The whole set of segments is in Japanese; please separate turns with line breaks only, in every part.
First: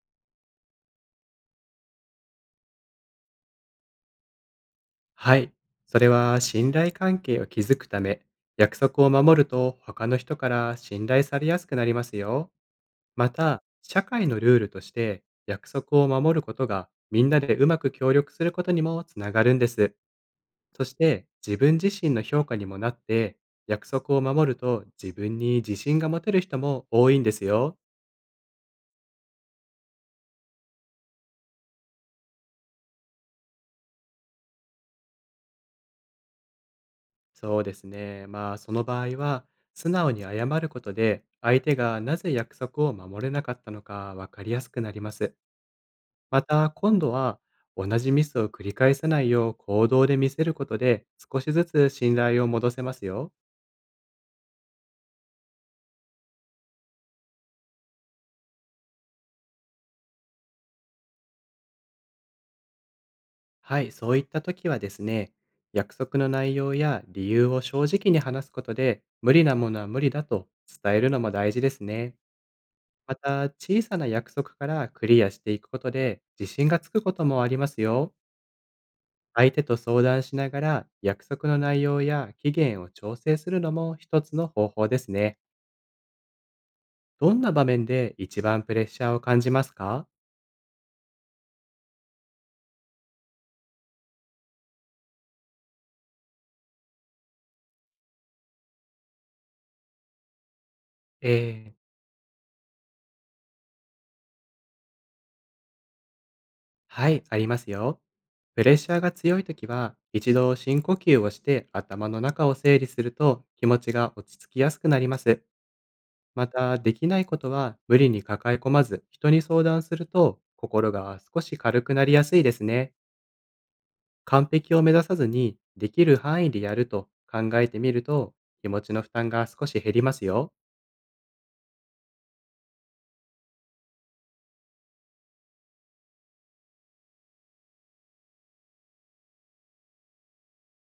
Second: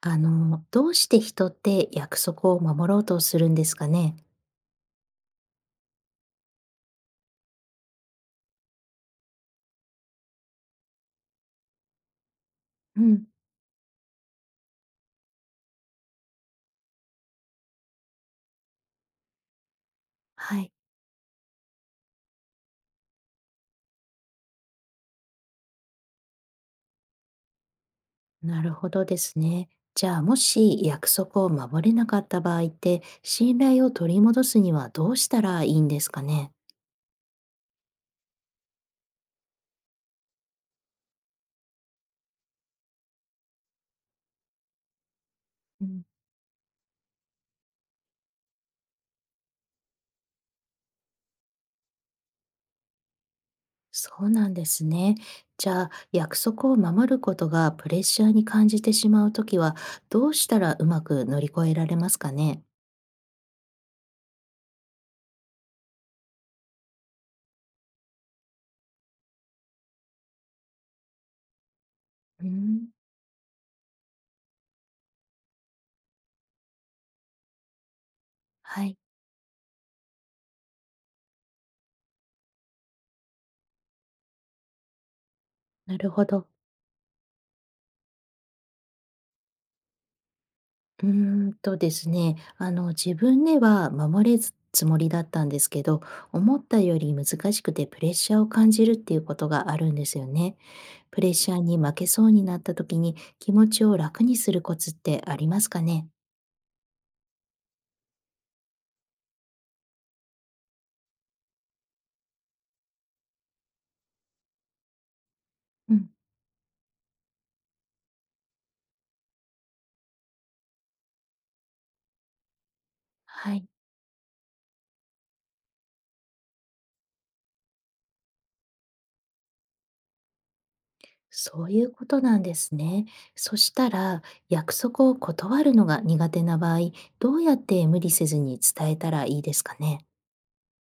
どうして人って約束を守ろうとするんですかね？
はい。それは信頼関係を築くため、約束を守ると他の人から信頼されやすくなりますよ。
うん。
また、社会のルールとして約束を守ることがみんなでうまく協力することにもつながるんです。
はい。
そして自分自身の評価にもなって、約束を守ると自分に自信が持てる人も多いんですよ。
なるほどですね。じゃあ、もし約束を守れなかった場合って、信頼を取り戻すにはどうしたらいいんですかね？
そうですね。まあ、その場合は、素直に謝ることで、相手がなぜ約束を守れなかったのか分かりやすくなります。
うん。
また、今度は、同じミスを繰り返さないよう行動で見せることで、少しずつ信頼を戻せますよ。
そうなんですね。じゃあ、約束を守ることがプレッシャーに感じてしまうときは、どうしたらうまく乗り越えられますかね？
はい、そういった時はですね、約束の内容や理由を正直に話すことで、無理なものは無理だと伝えるのも大事ですね。
うん。
また、小さな約束からクリアしていくことで、自信がつくこともありますよ。
はい。
相手と相談しながら約束の内容や期限を調整するのも一つの方法ですね。
なるほど。
どんな場面で一番プレッシャーを感じますか？
うーんとですね、あの、自分では守れずつもりだったんですけど、思ったより難しくてプレッシャーを感じるっていうことがあるんですよね。プ
え
レッシャーに
ー、
負けそうになった時に気持ちを楽にするコツってありますかね？
はい、ありますよ。プレッシャーが強いときは一度深呼吸をして頭の中を整理すると気持ちが落ち着きやすくなります。
うん。
また、できないことは無理に抱え込まず人に相談すると心が少し軽くなりやすいですね。
はい。
完璧を目指さずに、できる範囲でやると考えてみると、気持ちの負担が少し減りますよ。
そういうことなんですね。そしたら、約束を断るのが苦手な場合、どうやって無理せずに伝えたらいいですかね？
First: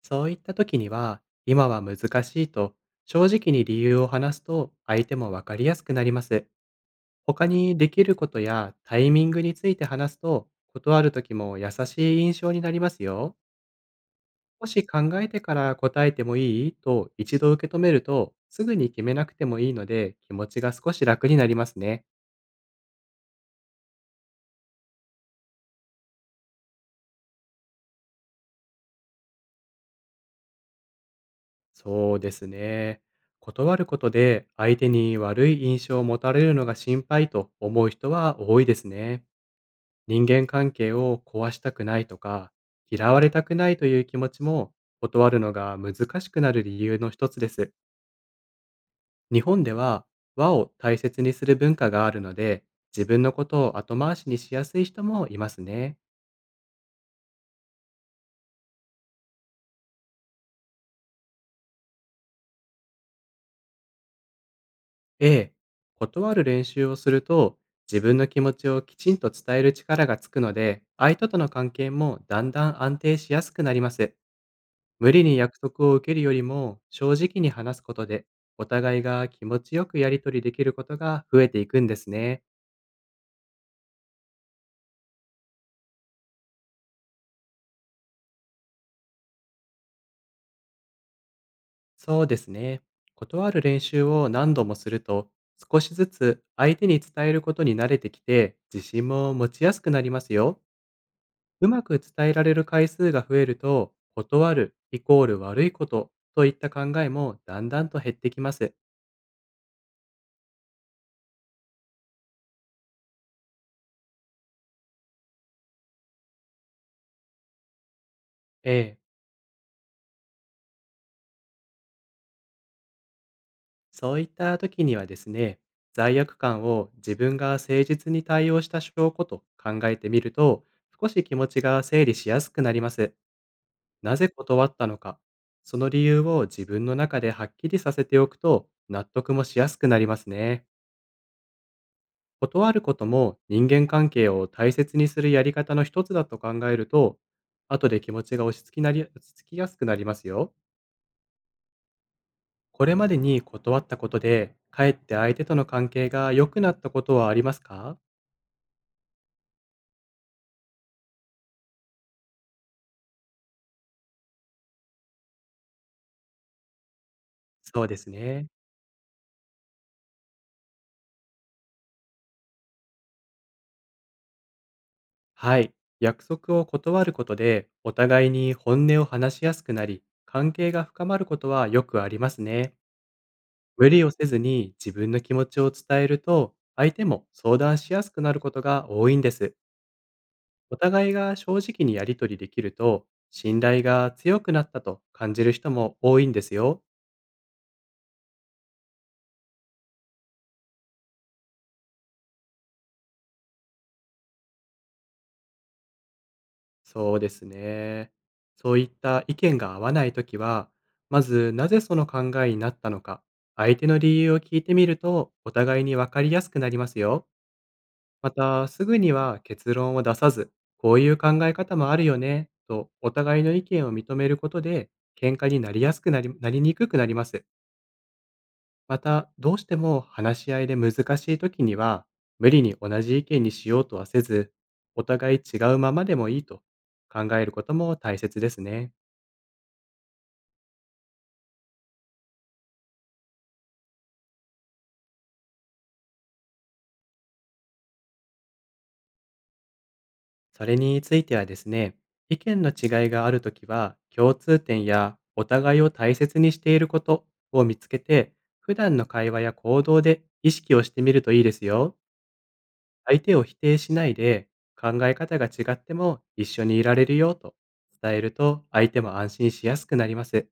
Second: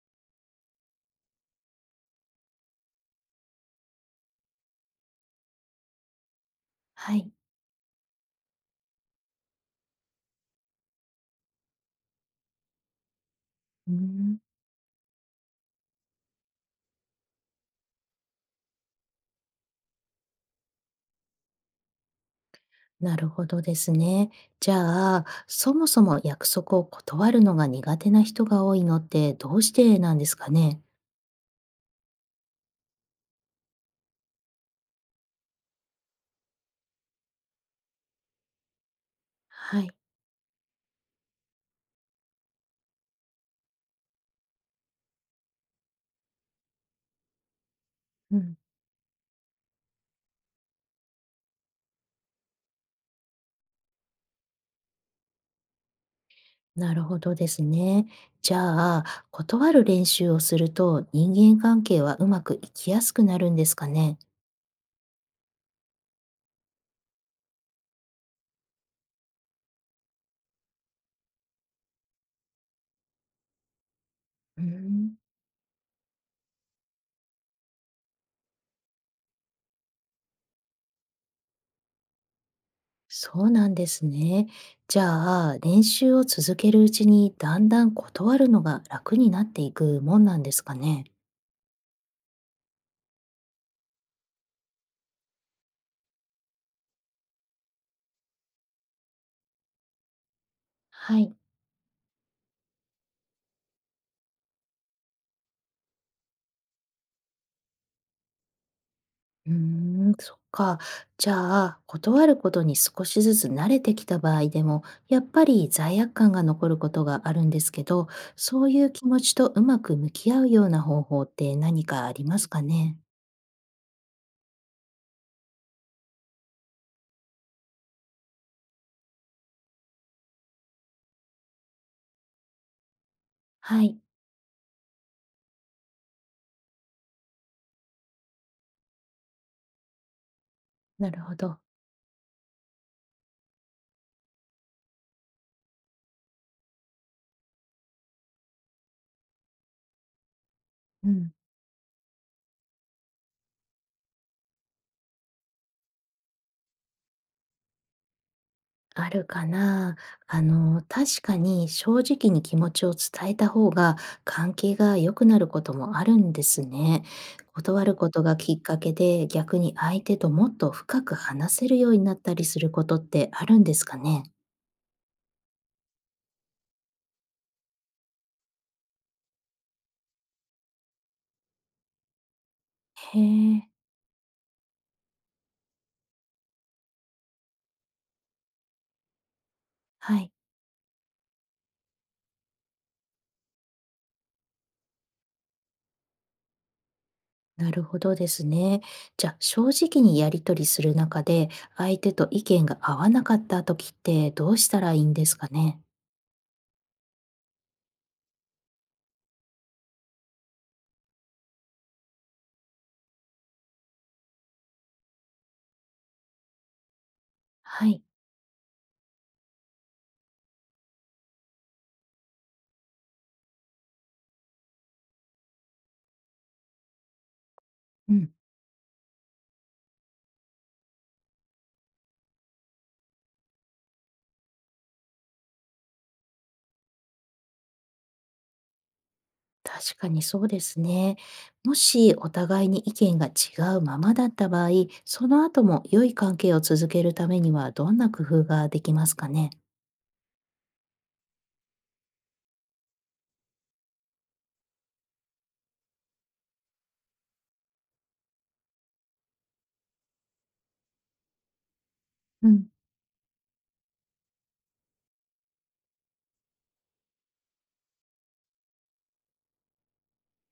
そういった時には、今は難しいと、正直に理由を話すと、相手もわかりやすくなります。
はい。
他にできることやタイミングについて話すと、断る時も優しい印象になりますよ。
うーん。
もし考えてから答えてもいいと一度受け止めると、すぐに決めなくてもいいので、気持ちが少し楽になりますね。
なるほどですね。じゃあ、そもそも約束を断るのが苦手な人が多いのってどうしてなんですかね。
そうですね。断ることで相手に悪い印象を持たれるのが心配と思う人は多いですね。
はい。
人間関係を壊したくないとか、嫌われたくないという気持ちも断るのが難しくなる理由の一つです。
うん。
日本では和を大切にする文化があるので、自分のことを後回しにしやすい人もいますね。
なるほどですね。じゃあ、断る練習をすると人間関係はうまくいきやすくなるんですかね。
ええ、断る練習をすると、自分の気持ちをきちんと伝える力がつくので、相手との関係もだんだん安定しやすくなります。
うー
無
ん。
理に約束を受けるよりも、正直に話すことで、お互いが気持ちよくやり取りできることが増えていくんですね。
そうなんですね。じゃあ、練習を続けるうちにだんだん断るのが楽になっていくもんなんですかね。
そうですね。断る練習を何度もすると、少しずつ相手に伝えることに慣れてきて、自信も持ちやすくなりますよ。
はい。
うまく伝えられる回数が増えると、断るイコール悪いことといった考えもだんだんと減ってきます。
うーん、そっか。じゃあ、断ることに少しずつ慣れてきた場合でも、やっぱり罪悪感が残ることがあるんですけど、そう
え
いう
え、
気持ちとうまく向き合うような方法って何かありますかね？
そういった時にはですね、罪悪感を自分が誠実に対応した証拠と考えてみると、少し気持ちが整理しやすくなります。
はい。
なぜ断ったのか、その理由を自分の中ではっきりさせておくと納得もしやすくなりますね。
なるほど。
断ることも人間関係を大切にするやり方の一つだと考えると、後で気持ちが落ち着きやすくなりますよ。
うん。
これまでに断ったことで、かえって相手との関係が良くなったことはありますか？
あるかな。確かに正直に気持ちを伝えた方が関係が良くなることもあるんですね。
そ
断
う
る
です
ことが
ね。
きっかけで逆に相手ともっと深く話せるようになったりすることってあるんですかね。
はい。約束を断ることで、お互いに本音を話しやすくなり、関係が深まることはよくありますね。
へえ。
無理をせずに自分の気持ちを伝えると、相手も相談しやすくなることが多いんです。
はい。
お互いが正直にやり取りできると、信頼が強くなったと感じる人も多いんですよ。
なるほどですね。じゃあ、正直にやり取りする中で相手と意見が合わなかった時ってどうしたらいいんですかね。
そうですね。そういった意見が合わないときは、まずなぜその考えになったのか、相手の理由を聞いてみると、お互いに分かりやすくなりますよ。
はい。
また、すぐには結論を出さず、こういう考え方もあるよね、とお互いの意見を認めることで、喧嘩になりやすくなり、なりにくくなります。
うん。
また、どうしても話し合いで難しい時には、無理に同じ意見にしようとはせず、お互い違うままでもいいと考えることも大切ですね。
確かにそうですね。もしお互いに意見が違うままだった場合、その後も良い関係を続けるためにはどんな工夫ができますかね？
それについてはですね、意見の違いがあるときは、共通点やお互いを大切にしていることを見つけて、普段の会話や行動で意識をしてみるといいですよ。
うん。
相手を否定しないで、考え方が違っても一緒にいられるよと伝えると、相手も安心しやすくなります。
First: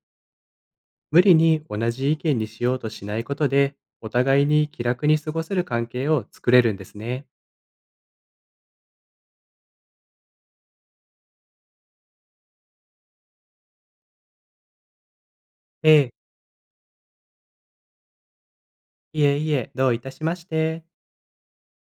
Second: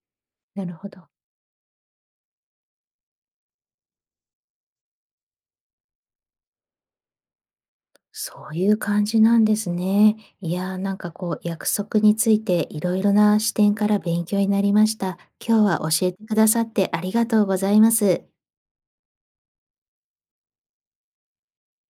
なるほど。
無理に同じ意見にしようとしないことで、お互いに気楽に過ごせる関係を作れるんですね。
そういう感じなんですね。いやー、なんか約束についていろいろな視点から勉強になりました。今日は
え
教
え、
えてくださってありがとうございます。
いえいえ、どういたしまして。